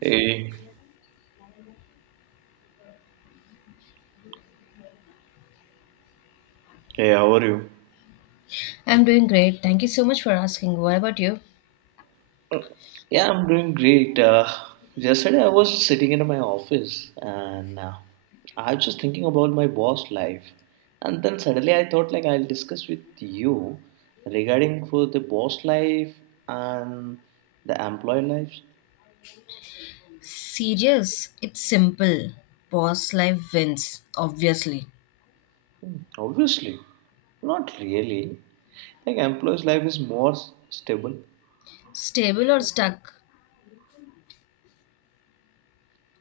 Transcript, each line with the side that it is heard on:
right: Hey, hey, how are you?
left: I'm doing great. Thank you so much for asking. What about you?
right: Yeah, I'm doing great. Yesterday I was sitting in my office and I was just thinking about my boss life. And then suddenly I thought like I'll discuss with you regarding for the boss life and the employee lives.
left: Serious? It's simple. Boss life wins, obviously.
right: Obviously, not really. Like employee's life is more stable.
left: Stable or stuck?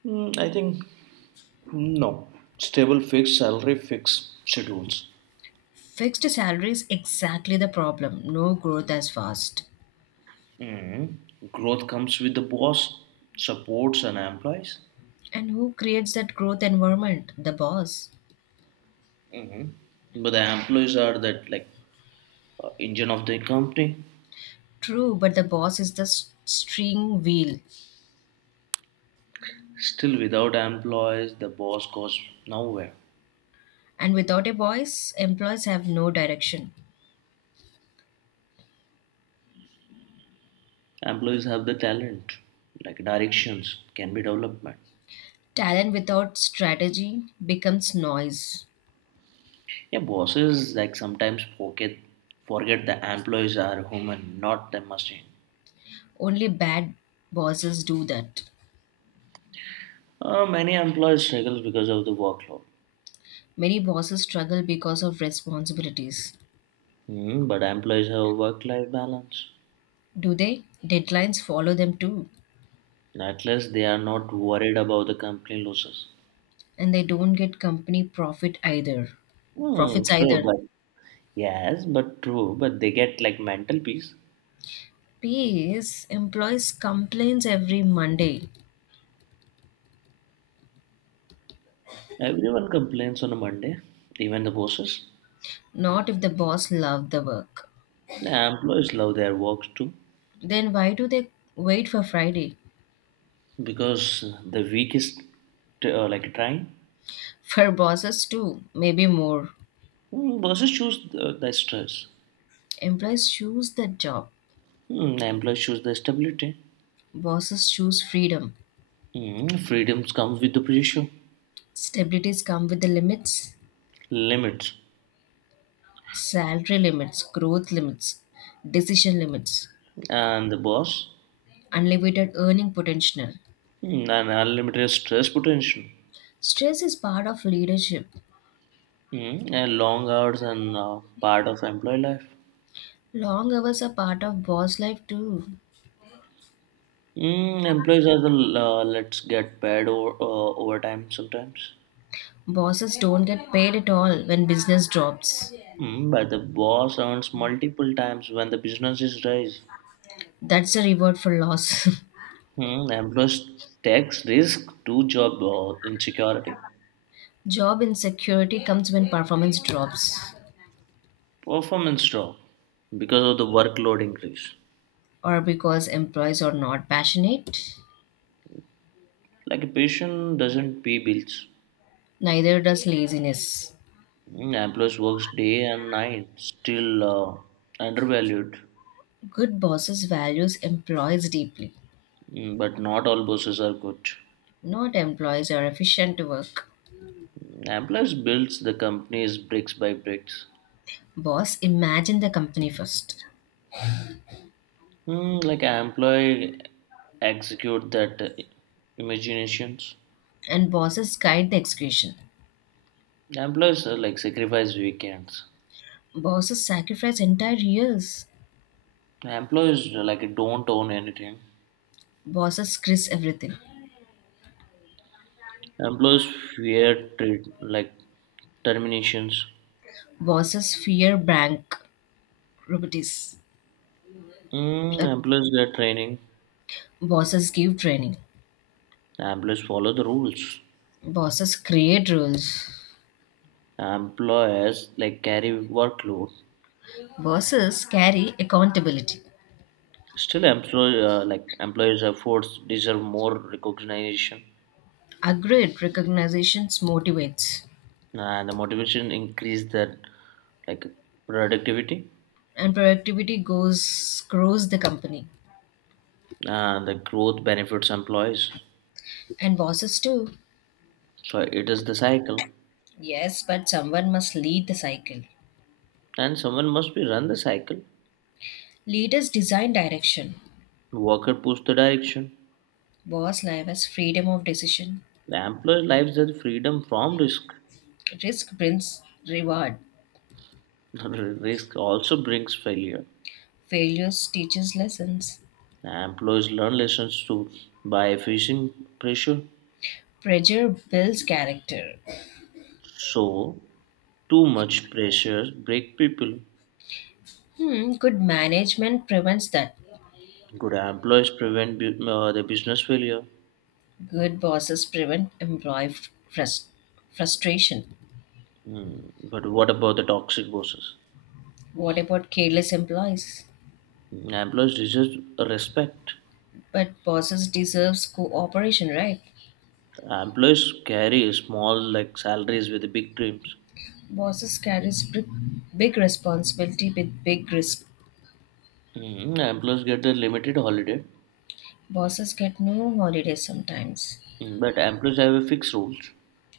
right: I think no. Stable fixed salary, fixed schedules.
left: Fixed salary is exactly the problem. No growth as fast.
right: Mm-hmm. Growth comes with the boss, supports, and employees.
left: And who creates that growth environment? The boss.
right: Mm. But the employees are that like engine of the company.
left: True, but the boss is the string wheel.
right: Still, without employees, the boss goes nowhere.
left: And without a voice, employees have no direction.
right: Employees have the talent, like directions can be development.
left: Talent without strategy becomes noise.
right: Yeah, bosses like sometimes forget the employees are human, not the machine.
left: Only bad bosses do that.
right: Many employees struggle because of the workload.
left: Many bosses struggle because of responsibilities.
right: But employees have work-life balance.
left: Do they? Deadlines follow them too,
right: At least they are not worried about the company losses.
left: and they don't get company profit either.
right: Hmm,
left: Profits
right: true,
left: either.
right: but yes, but true, but they get like mental peace.
left: P.S. employees complains every Monday.
right: Everyone complains on a Monday, even the bosses.
left: Not if the boss loved the work.
right: The employees love their work too
left: Then why do they wait for Friday?
right: because the week is like trying.
left: For bosses too, maybe more.
right: Hmm, bosses choose the stress.
left: Employees choose the job.
right: Hmm, employees choose the stability.
left: Bosses choose freedom.
right: Hmm, freedoms comes with the pressure,
left: Stabilities come with the limits,
right: limits,
left: salary limits, growth limits, decision limits.
right: and the boss,
left: Unlimited earning potential.
right: hmm, and unlimited stress potential.
left: Stress is part of leadership.
right: And long hours and part of employee life.
left: Long hours are part of boss life too.
right: Employees are the let's get paid overtime sometimes.
left: Bosses don't get paid at all when business drops.
right: But the boss earns multiple times when the business is raised.
left: That's a reward for loss.
right: Employees takes risk to job insecurity,
left: Job insecurity comes when performance drops,
right: performance drop because of the workload increase.
left: or because employees are not passionate.
right: Like a patient doesn't pay bills.
left: Neither does laziness.
right: Employees works day and night, still undervalued.
left: Good bosses values employees deeply.
right: But not all bosses are good.
left: Not employees are efficient to work.
right: Amplus builds the companies bricks by bricks.
left: Boss imagine the company first,
right: Hmm, like an employee execute that imaginations.
left: and bosses guide the execution.
right: Employees like sacrifice weekends.
left: Bosses sacrifice entire years.
right: Employees like don't own anything.
left: Bosses risk everything.
right: Employees fear treat, like terminations.
left: Bosses fear bankruptcies. Uh,
right: Employees get training.
left: Bosses give training.
right: Employees follow the rules.
left: Bosses create rules.
right: Employers like carry workload.
left: Bosses carry accountability.
right: Still, employ like employees efforts deserve more recognition.
left: A great recognition motivates,
right: The motivation increase the like productivity.
left: and productivity goes grows the company.
right: The growth benefits employees,
left: And bosses too.
right: so it is the cycle,
left: Yes, but someone must lead the cycle.
right: and someone must be run the cycle.
left: Leaders design direction.
right: Worker push the direction.
left: Boss life as freedom of decision.
right: The employer lives the freedom from risk.
left: Risk brings reward.
right: Risk also brings failure.
left: Failures teaches lessons.
right: Employees learn lessons to by facing pressure,
left: Pressure builds character.
right: so too much pressure break people.
left: Hmm, good management prevents that.
right: Good employees prevent the business failure.
left: Good bosses prevent employee frus- frustration.
right: But what about the toxic bosses?
left: What about careless employees?
right: Employees deserve respect.
left: But bosses deserves cooperation, right?
right: Employees carry small like salaries with big dreams.
left: Bosses carries big, big responsibility with big risk.
right: Employees get the limited holiday.
left: Bosses get no holidays sometimes.
right: But employees have a fixed rules.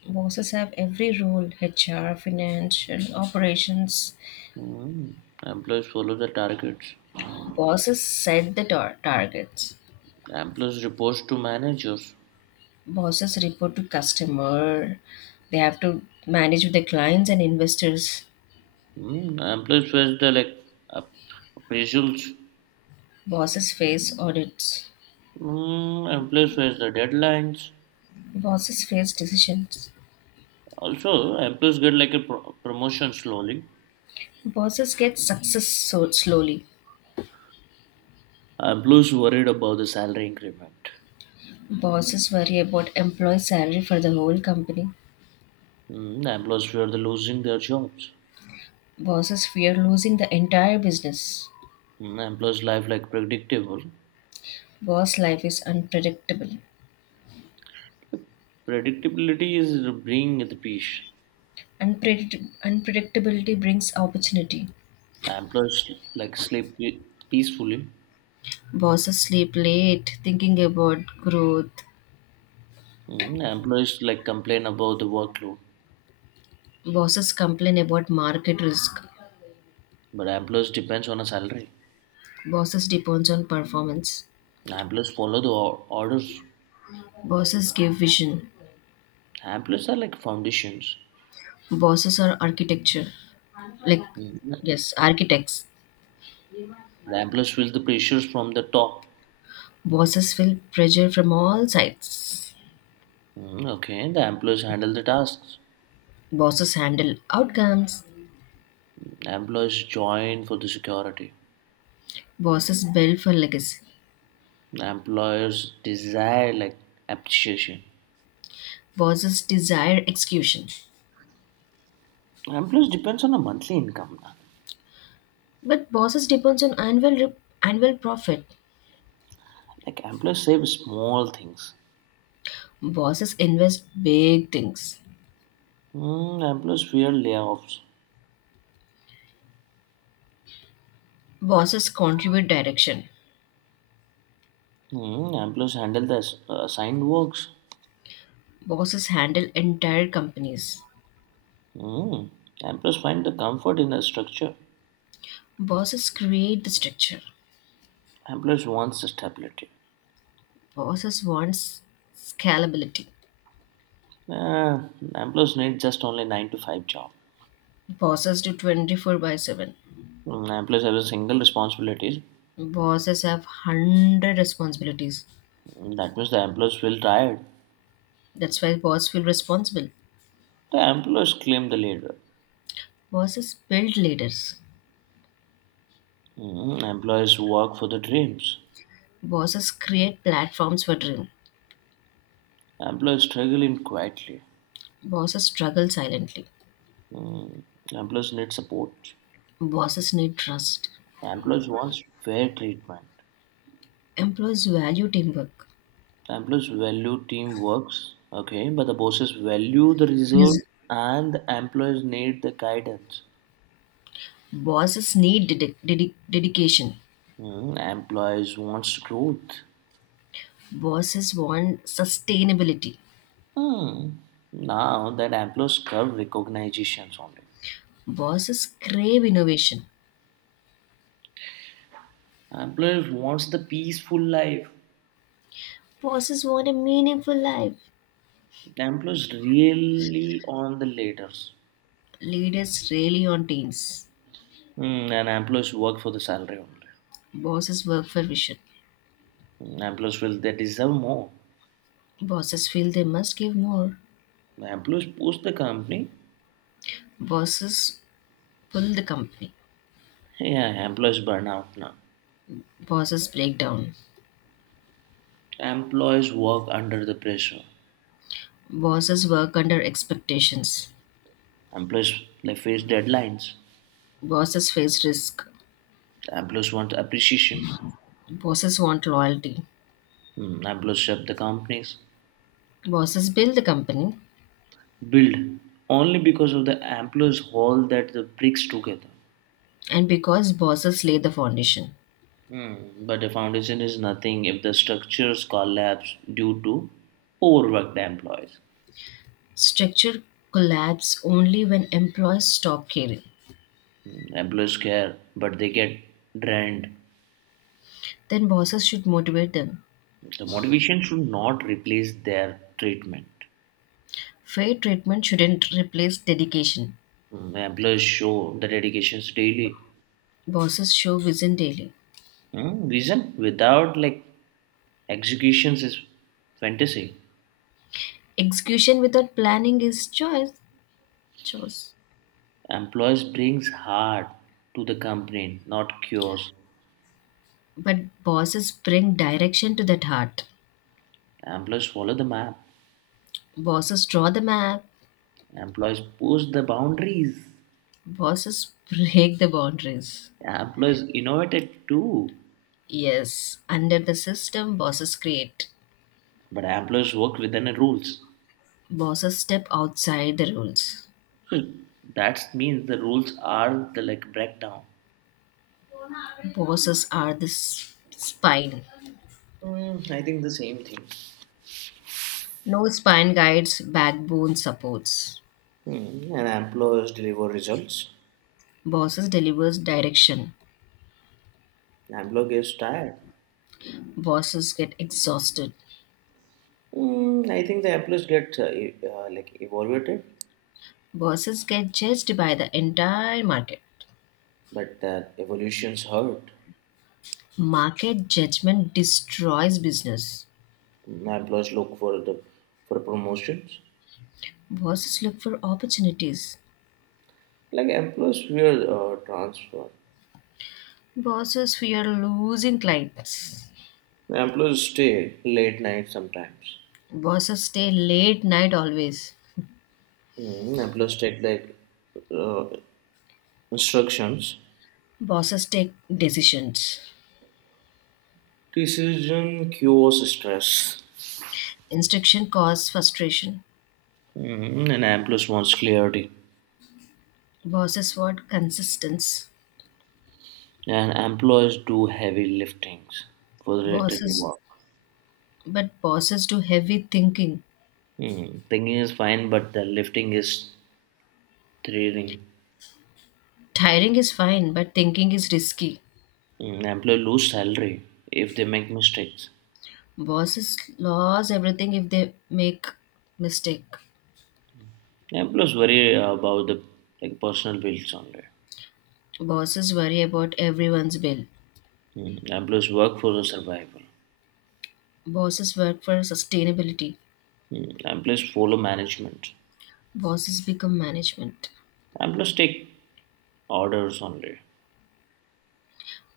left: Bosses have every role: HR, financial, operations.
right: Mm, Employees follow the targets.
left: Bosses set the targets.
right: Employees report to managers.
left: Bosses report to customer. They have to manage with the clients and investors.
right: Employees face the like ap- appraisals.
left: Bosses face audits.
right: Employees face the deadlines.
left: Bosses face decisions.
right: Also, employees get like a promotion slowly.
left: Bosses get success so slowly.
right: Employees worried about the salary increment.
left: Bosses worry about employee salary for the whole company.
right: I'm sure losing their jobs.
left: Bosses fear losing the entire business.
right: I life like predictable.
left: Boss life is unpredictable.
right: Predictability is bringing the peace.
left: Unpredictability brings opportunity.
right: Employees like peacefully.
left: Bosses sleep late thinking about growth.
right: I like complain about the workload.
left: Bosses complain about market risk.
right: But employees depends on a salary.
left: Bosses depends on performance.
right: Employees follow the orders.
left: Bosses give vision.
right: Employees are like foundations.
left: Bosses are architecture. Like
right: Mm.
left: yes, architects.
right: The employees feel the pressures from the top.
left: Bosses feel pressure from all sides.
right: Okay, the employees handle the tasks.
left: Bosses handle outcomes.
right: Employees join for the security.
left: Bosses build for legacy.
right: The Employers desire like appreciation.
left: Bosses desire execution.
right: Employers depends on a monthly income. Na.
left: But bosses depends on annual profit.
right: Like employers save small things.
left: Bosses invest big things.
right: Hmm, employers fear layoffs.
left: Bosses contribute direction.
right: Hmm, employers handle the assigned works.
left: Bosses handle entire companies.
right: Hmm, employers find the comfort in a structure.
left: Bosses create the structure.
right: Employers wants the stability.
left: Bosses wants scalability.
right: Uh, employers need just only nine to five job.
left: Bosses do 24 by 7.
right: Hmm, employers have a single responsibilities.
left: Bosses have 100 responsibilities.
right: Hmm, that means the employers feel tired.
left: That's why bosses feel responsible.
right: The employers claim the leader.
left: Bosses build leaders.
right: Hmm, employers work for the dreams.
left: Bosses create platforms for dream.
right: Employees struggling quietly.
left: Bosses struggle silently.
right: Mm. Employees need support.
left: Bosses need trust.
right: Employees wants fair treatment.
left: Employees value teamwork.
right: Employees value teamworks. Okay, but the bosses value the
left: Res-
right: results, and the employees need the guidance.
left: Bosses need dedication.
right: Mm. Employees wants growth.
left: Bosses want sustainability.
right: Hmm. Now that employees curve recognitions only.
left: Bosses crave innovation.
right: Employees wants the peaceful life.
left: Bosses want a meaningful life.
right: The employees really on the leaders.
left: Leaders rally on teams.
right: And employees work for the salary only.
left: Bosses work for vision.
right: Employees will they deserve more.
left: Bosses feel they must give more.
right: Employees push the company.
left: Bosses pull the company.
right: Yeah, employees burn out now.
left: Bosses break down.
right: Employees work under the pressure.
left: Bosses work under expectations.
right: Employees they face deadlines.
left: Bosses face risk.
right: Employees want appreciation.
left: Bosses want loyalty.
right: Hmm, employees shut the companies.
left: Bosses build the company,
right: Build only because of the employees hold that the bricks together.
left: and because bosses lay the foundation.
right: Hmm, but the foundation is nothing if the structures collapse due to overworked employees.
left: Structure collapse only when employees stop caring.
right: Employees care, but they get drained.
left: Then bosses should motivate them.
right: The motivation should not replace their treatment.
left: Fair treatment shouldn't replace dedication.
right: The Employers show the dedications daily.
left: Bosses show vision daily.
right: Reason without like executions is fantasy.
left: Execution without planning is choice. Choice.
right: Employers brings heart to the company, not cures.
left: But bosses bring direction to that heart.
right: Employers follow the map.
left: Bosses draw the map.
right: Employers push the boundaries.
left: Bosses break the boundaries.
right: Employers innovated too,
left: Yes, under the system, bosses create.
right: but employers work within the rules.
left: Bosses step outside the rules.
right: That means the rules are the like breakdown.
left: Bosses are the spine.
right: I think the same thing.
left: No spine guides, backbone supports.
right: Hmm, and employers deliver results.
left: Bosses delivers direction.
right: Employer gets tired.
left: Bosses get exhausted.
right: I think the employees get like evaluated,
left: Bosses get judged by the entire market.
right: but evolutions hurt.
left: Market judgment destroys business.
right: Employees look for the for promotions.
left: Bosses look for opportunities.
right: Like employees fear transfer.
left: Bosses fear losing clients.
right: Employees stay late night sometimes.
left: Bosses stay late night always.
right: Employees take like uh, instructions.
left: Bosses take decisions.
right: Decision cures stress.
left: Instruction causes frustration.
right: And employees wants clarity.
left: Bosses want consistency.
right: And employers do heavy liftings for related to
left: Bosses,
right: work.
left: but bosses do heavy thinking.
right: Hmm. Thinking is fine, but the lifting is thrilling.
left: Tiring is fine, but thinking is risky.
right: Employer lose salary if they make mistakes.
left: Bosses lose everything if they make mistake.
right: Employers worry about the like personal bills only.
left: Bosses worry about everyone's bill.
right: Employees work for the survival.
left: Bosses work for sustainability.
right: Employees follow management.
left: Bosses become management.
right: Employees take orders only.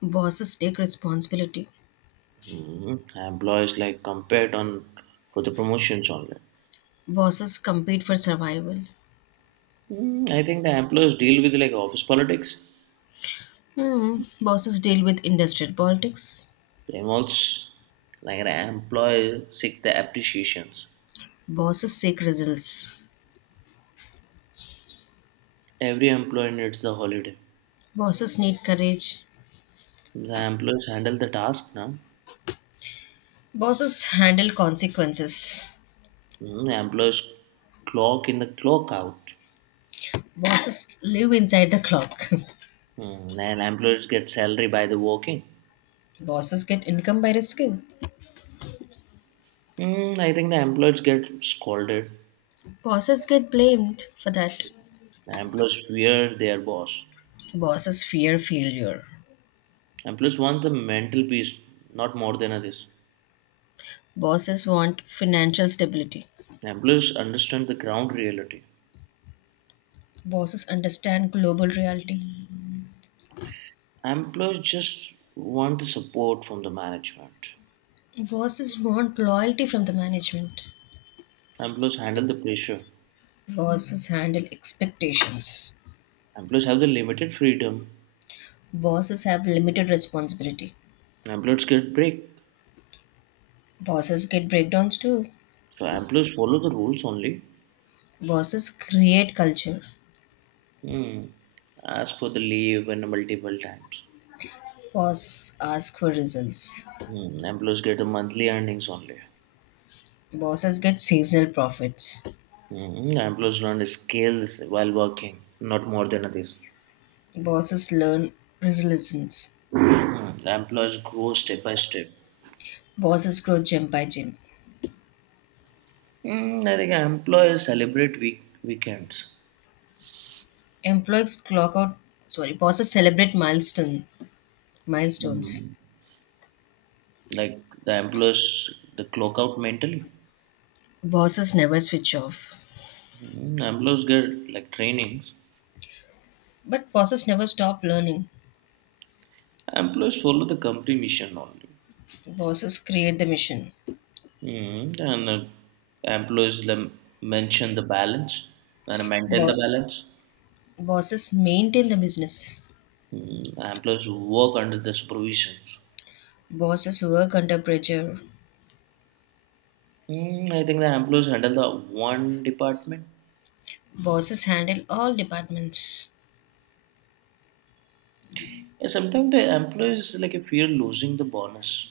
left: Bosses take responsibility.
right: Employees like compared on for the promotions only.
left: Bosses compete for survival.
right: I think the employees deal with like office politics.
left: Hmm. Bosses deal with industrial politics.
right: It involves like the employee seek the appreciations.
left: Bosses seek results.
right: Every employee needs the holiday.
left: Bosses need courage.
right: The employees handle the task now.
left: Bosses handle consequences.
right: The employees clock in the clock out.
left: Bosses live inside the clock.
right: And employees get salary by the working.
left: Bosses get income by risking.
right: I think the employees get scolded.
left: Bosses get blamed for that.
right: The employees fear their boss.
left: Bosses fear failure.
right: Employees want the mental peace, not more than this.
left: Bosses want financial stability.
right: Employees understand the ground reality.
left: Bosses understand global reality.
right: Employees just want the support from the management.
left: Bosses want loyalty from the management.
right: Employees handle the pressure.
left: Bosses handle expectations.
right: Employees have the limited freedom.
left: Bosses have limited responsibility.
right: Employees get break.
left: Bosses get breakdowns too.
right: So employees follow the rules only.
left: Bosses create culture.
right: Hmm. Ask for the leave and multiple times.
left: Bosses ask for results.
right: Hmm. Employees get the monthly earnings only.
left: Bosses get seasonal profits.
right: Hmm. Employees learn skills while working, not more than this.
left: Bosses learn resilience.
right: Hmm. The employees grow step by step.
left: Bosses grow gym by gym.
right: Hmm. I think employees celebrate week weekends.
left: Employees clock out. Sorry, bosses celebrate milestones.
right: Hmm. Like the employees, the clock out mentally.
left: Bosses never switch off.
right: Employees get like trainings.
left: But bosses never stop learning.
right: Employees follow the company mission only.
left: Bosses create the mission.
right: Mm, and Employees mention the balance and maintain the
left: Bo-
right: balance.
left: Bosses maintain the business.
right: Employees work under the supervisions.
left: Bosses work under pressure.
right: I think the employees handle the one department.
left: Bosses handle all departments.
right: Yeah, sometimes the employees like fear losing the bonus,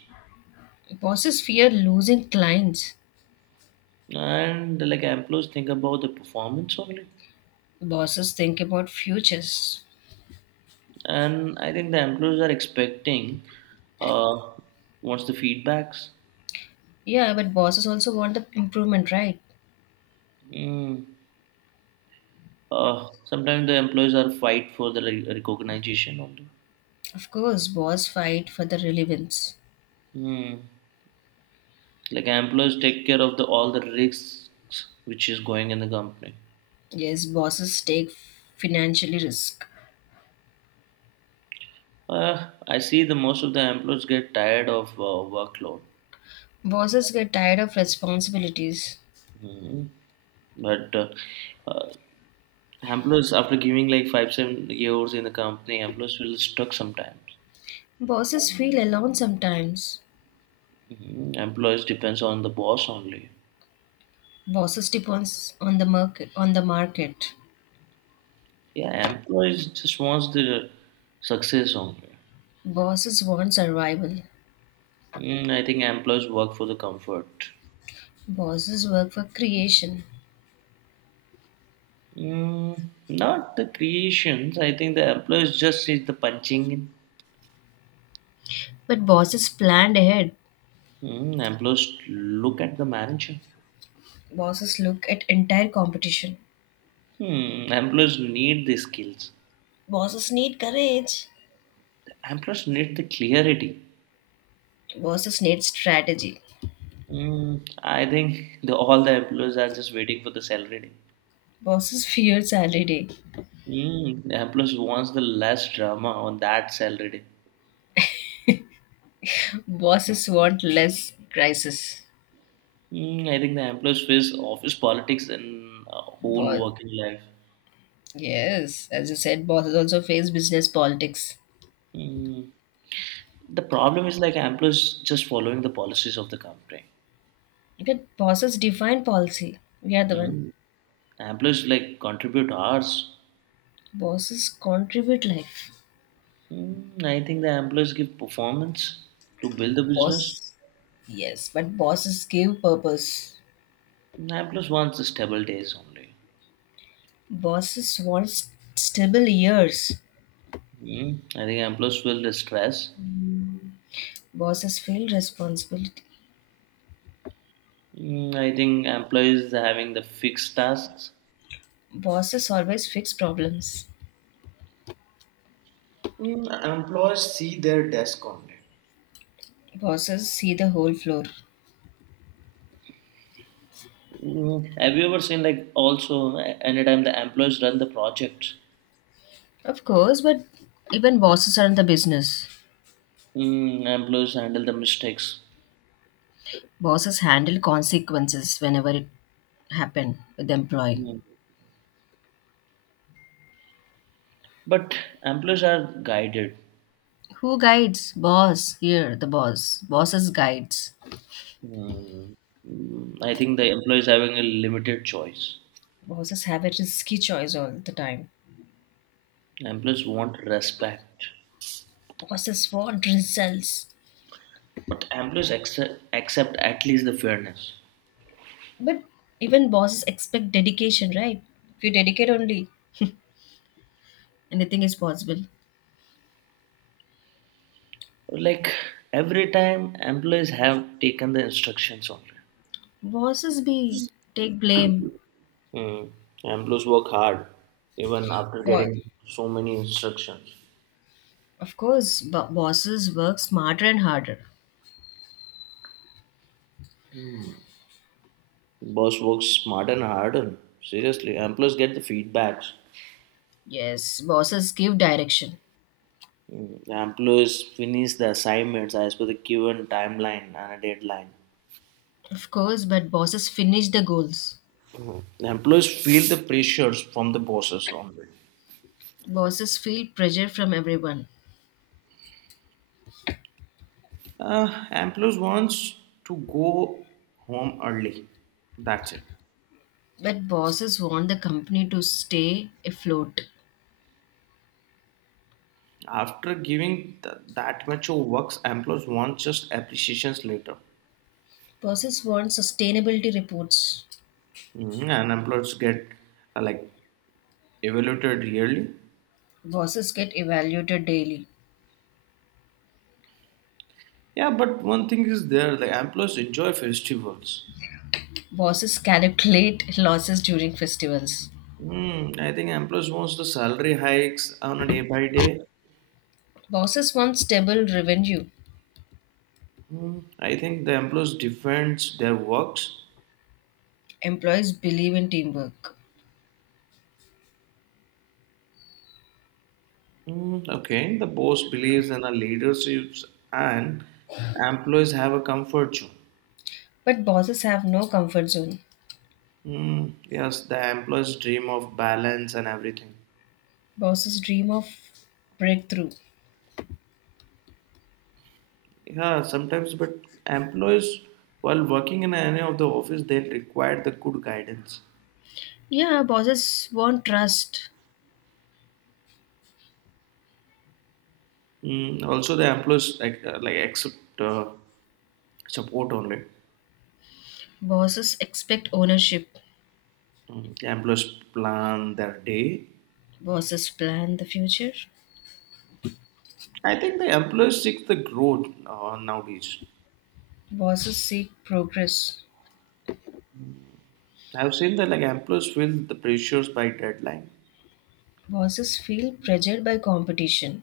left: Bosses fear losing clients.
right: and like employees think about the performance only.
left: Bosses think about futures.
right: And I think the employees are expecting uh, what's the feedbacks.
left: Yeah, but bosses also want the improvement, right?
right: Mm. Sometimes the employees are fight for the recognition only.
left: Of course, boss fight for the relevance.
right: Hmm. Like employees take care of the all the risks which is going in the company.
left: Yes, bosses take financially risk.
right: I see the most of the employees get tired of workload.
left: Bosses get tired of responsibilities.
right: Hmm. But uh, employees after giving like 5-7 years in the company, employees will stuck sometimes.
left: Bosses feel alone sometimes.
right: Hmm Employees depends on the boss only.
left: Bosses depends on the market. On the market,
right: Yeah, employees just wants the success only.
left: bosses want survival.
right: I think employees work for the comfort.
left: Bosses work for creation,
right: Not the creations. I think the employees just is the punching in.
left: but bosses planned ahead.
right: Employees look at the manager.
left: Bosses look at entire competition.
right: Hmm, employees need the skills.
left: Bosses need courage.
right: Employees need the clarity.
left: Bosses need strategy.
right: I think the, all the employees are just waiting for the salary day.
left: Bosses fear salary day.
right: The employees wants the less drama on that salary day.
left: Bosses want less crisis.
right: I think the employees face office politics and whole
left: Boss,
right: working life.
left: yes, as you said, bosses also face business politics.
right: Mm, the problem is like employees just following the policies of the company.
left: But bosses define policy. We are the one.
right: Mm. Amplifiers like contribute hours.
left: Bosses contribute life.
right: I think the amplifiers give performance to build the business.
left: Boss, yes, but bosses give purpose.
right: Amplifiers wants the stable days only.
left: Bosses want stable years.
right: I think amplifiers will the stress.
left: Bosses feel responsibility.
right: I think employees having the fixed tasks.
left: Bosses always fix problems.
right: Employees see their desk only.
left: Bosses see the whole floor.
right: Have you ever seen like also anytime the employees run the projects,
left: Of course, but even bosses are in the business.
right: mm, employees handle the mistakes,
left: Bosses handle consequences whenever it happen with the employee.
right: Mm. But employees are guided.
left: Who guides? Boss. Here, the boss. Bosses guides.
right: Mm, I think the employees having a limited choice.
left: Bosses have a risky choice all the time.
right: Employees want respect,
left: Bosses want results.
right: but employees accept at least the fairness.
left: But even bosses expect dedication, right? If you dedicate only, anything is possible.
right: Like every time, employees have taken the instructions only.
left: Bosses be take blame.
right: Mm. Employees work hard even after
left: Boss.
right: getting so many instructions.
left: Of course, bosses work smarter and harder.
right: Boss works smart and harder. Seriously, employees get the feedbacks.
left: Yes, bosses give direction.
right: Mm. Employees finish the assignments as per the given timeline and a deadline.
left: Of course, but bosses finish the goals.
right: The employees feel the pressures from the bosses only.
left: Bosses feel pressure from everyone.
right: Employees wants to go home early. That's it.
left: But bosses want the company to stay afloat.
right: After giving that much of works, employees want just appreciations later.
left: Bosses want sustainability reports.
right: Mhm, and employees get like evaluated yearly.
left: Bosses get evaluated daily.
right: Yeah, but one thing is there, the employees enjoy festivals.
left: Bosses calculate losses during festivals.
right: I think employees wants the salary hikes on a day by day.
left: Bosses want stable revenue.
right: I think the employees defends their works.
left: Employees believe in teamwork.
right: Okay, the boss believes in a leadership and employees have a comfort zone.
left: But bosses have no comfort zone.
right: Yes, the employees dream of balance and everything.
left: Bosses dream of breakthrough.
right: Yeah, sometimes, but employees, while working in any of the office, they require the good guidance.
left: Yeah, bosses want trust.
right: Also, the employees like accept support only.
left: Bosses expect ownership.
right: The employees plan their day.
left: Bosses plan the future.
right: I think the employees seek the growth nowadays.
left: Bosses seek progress.
right: I've seen that like employees feel the pressures by deadline.
left: Bosses feel pressured by competition.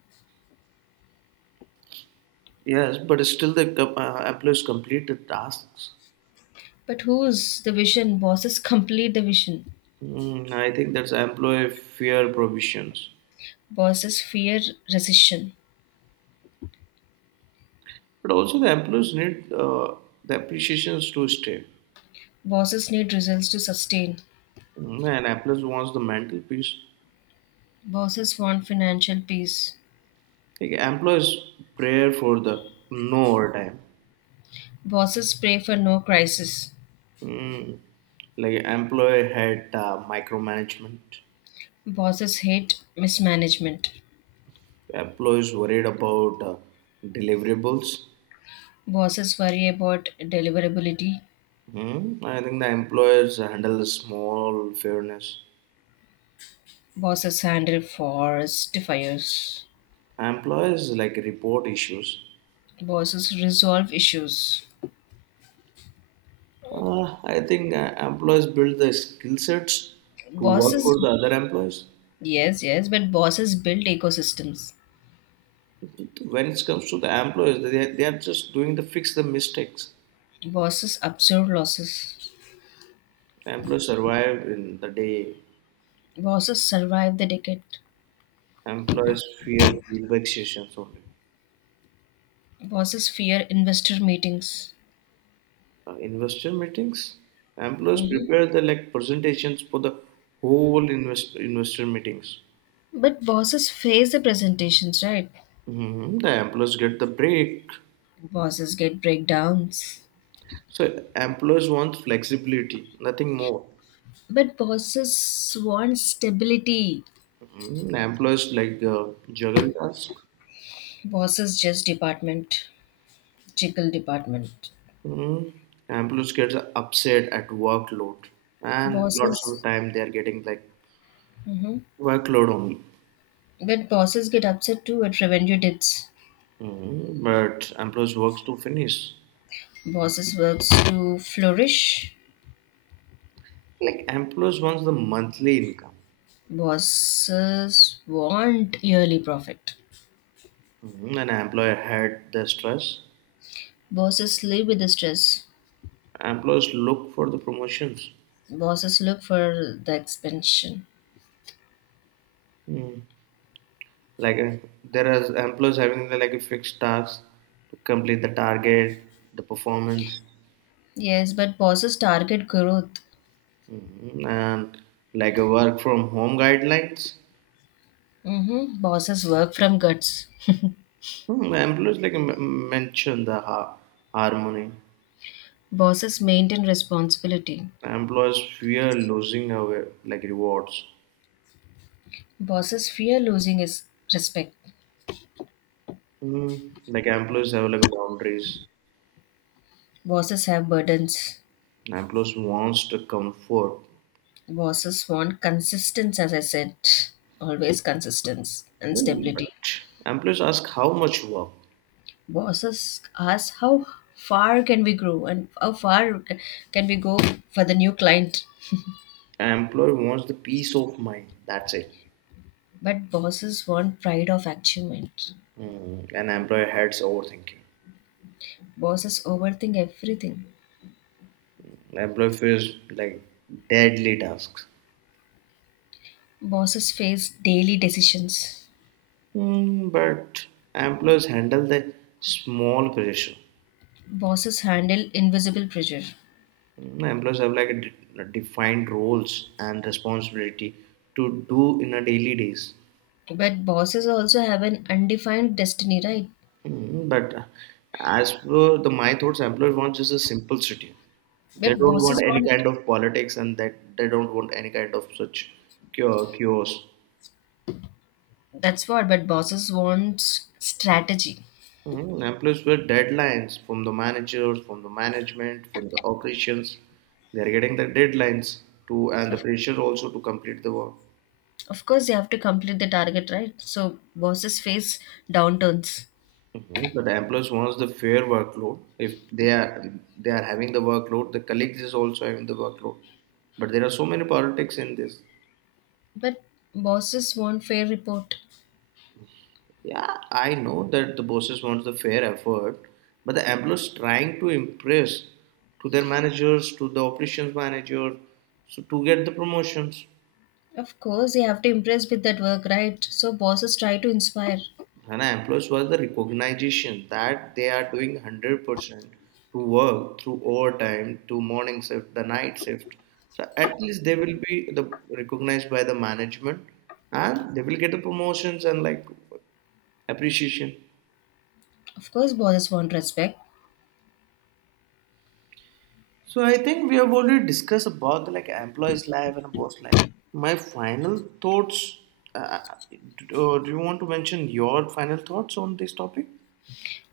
right: Yes, but still employees complete the tasks.
left: But who's the vision? Bosses complete the vision.
right: Mm, I think that's employee fair provisions.
left: Bosses fear recession.
right: But also the employees need the appreciations to stay.
left: Bosses need results to sustain.
right: Mm, and employees wants the mental peace.
left: Bosses want financial peace.
right: Like employees prayer for the no overtime.
left: Bosses pray for no crisis.
right: Mm, like employee had micromanagement.
left: Bosses hate mismanagement.
right: Employees worried about deliverables.
left: Bosses worry about deliverability.
right: Mm, I think the employers handle the small fairness.
left: Bosses handle forest fires.
right: Employers like report issues.
left: Bosses resolve issues.
right: I think employers build the skill sets to work
left: Bosses,
right: for the other employers.
left: yes, yes, but bosses build ecosystems.
right: When it comes to the employers, they are just doing the fix the mistakes.
left: Bosses absorb losses.
right: Employers survive in the day.
left: Bosses survive the decade.
right: Employers fear feedback sessions only.
left: Bosses fear investor meetings.
right: Investor meetings. Employers
left: Mhm.
right: prepare the like presentations for the whole investor meetings.
left: But bosses face the presentations, right?
right: Hmm. The employers get the break.
left: Bosses get breakdowns.
right: So employers want flexibility, nothing more.
left: But bosses want stability.
right: Mm, employees like juggle tasks.
left: Bosses just department, chickle department.
right: Mm, employees get upset at workload, and lots of
left: Bosses,
right: time they are getting like
left: hmm
right: workload only.
left: But bosses get upset too at revenue dips.
right: Mm, but employees works to finish.
left: Bosses works to flourish.
right: Like employees wants the monthly income.
left: Bosses want yearly profit.
right: Mm, an employer had the stress.
left: Bosses live with the stress.
right: Employees look for the promotions.
left: Bosses look for the expansion.
right: Mm. Like there are employees having the, like a fixed task to complete the target, the performance.
left: Yes, but bosses target growth.
right: Mm, and like a work from home guidelines.
left: Bosses work from guts.
right: Hmm, employees like mention the harmony.
left: Bosses maintain responsibility.
right: Employees fear losing away like rewards.
left: Bosses fear losing his respect.
right: Mm, like employees have like boundaries.
left: Bosses have burdens.
right: Employees wants the comfort.
left: Bosses want consistency, as I said, always consistency and
right: Mm,
left: stability.
right: but employees ask how much work.
left: Bosses ask how far can we grow and how far can we go for the new client.
right: Employee wants the peace of mind. That's it.
left: But bosses want pride of achievement.
right: Mm, and employee hates overthinking.
left: Bosses overthink everything.
right: Employee feels like deadly tasks.
left: Bosses face daily decisions.
right: Mm, but employers handle the small pressure.
left: Bosses handle invisible pressure,
right: Mm, employers have like a defined roles and responsibility to do in a daily days.
left: but bosses also have an undefined destiny, right?
right: Mm, but as per the my thoughts, employer wants just a simple city. They
left: but
right: don't want
left: bosses
right: any
left: want
right: kind of politics and that they don't want any kind of such chaos.
left: that's what but bosses want strategy.
right: Mhm. Employees with deadlines from the managers, from the management, from the operations. They are getting the deadlines to and the
left: of,
right: pressure also to complete the work.
left: of course they have to complete the target, right? So bosses face downturns.
right: Mhm. But the employees wants the fair workload. If they are they are having the workload, the colleagues is also having the workload. But there are so many politics in this.
left: But bosses want fair report.
right: Yeah, I know that the bosses wants the fair effort, but the employees trying to impress to their managers, to the operations manager, so to get the promotions.
left: Of course they have to impress with that work, right? So bosses try to inspire.
right: HANA employees was the recognition that they are doing 100% to work through overtime, to morning shift, the night shift. So at least they will be the, recognized by the management and they will get the promotions and like appreciation.
left: Of course bosses want respect.
right: So I think we have already discussed about the like employees life and boss life. My final thoughts. Uh, do you want to mention your final thoughts on this topic?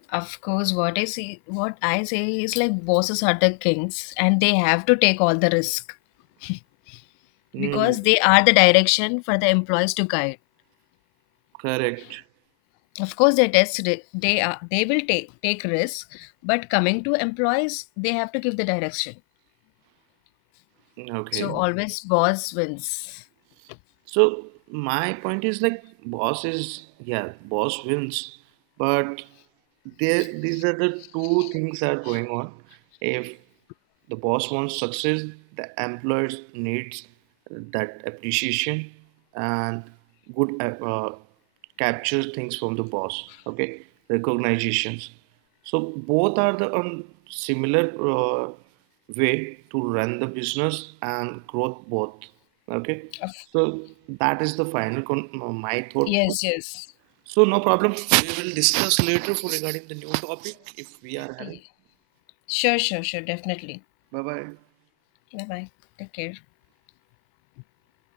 left: Of course, what I see, what I say is like bosses are the kings and they have to take all the risk
right: Hmm.
left: because they are the direction for the employees to guide.
right: Correct.
left: Of course, they test ri- they are they will take risk, but coming to employees, they have to give the direction. So
right: Okay.
left: always, boss wins.
right: So my point is like boss is, yeah, boss wins, but there these are the two things are going on. If the boss wants success, the employer needs that appreciation and good capture things from the boss, okay, recognitions, so both are the similar uh, way to run the business and growth both, okay,
left: Of,
right: so that is the final my thought,
left: yes, yes.
right: so no problem we will discuss later for regarding the new topic if we are having.
left: Sure, sure, sure. Definitely.
right: Bye bye.
left: Bye bye. Take care.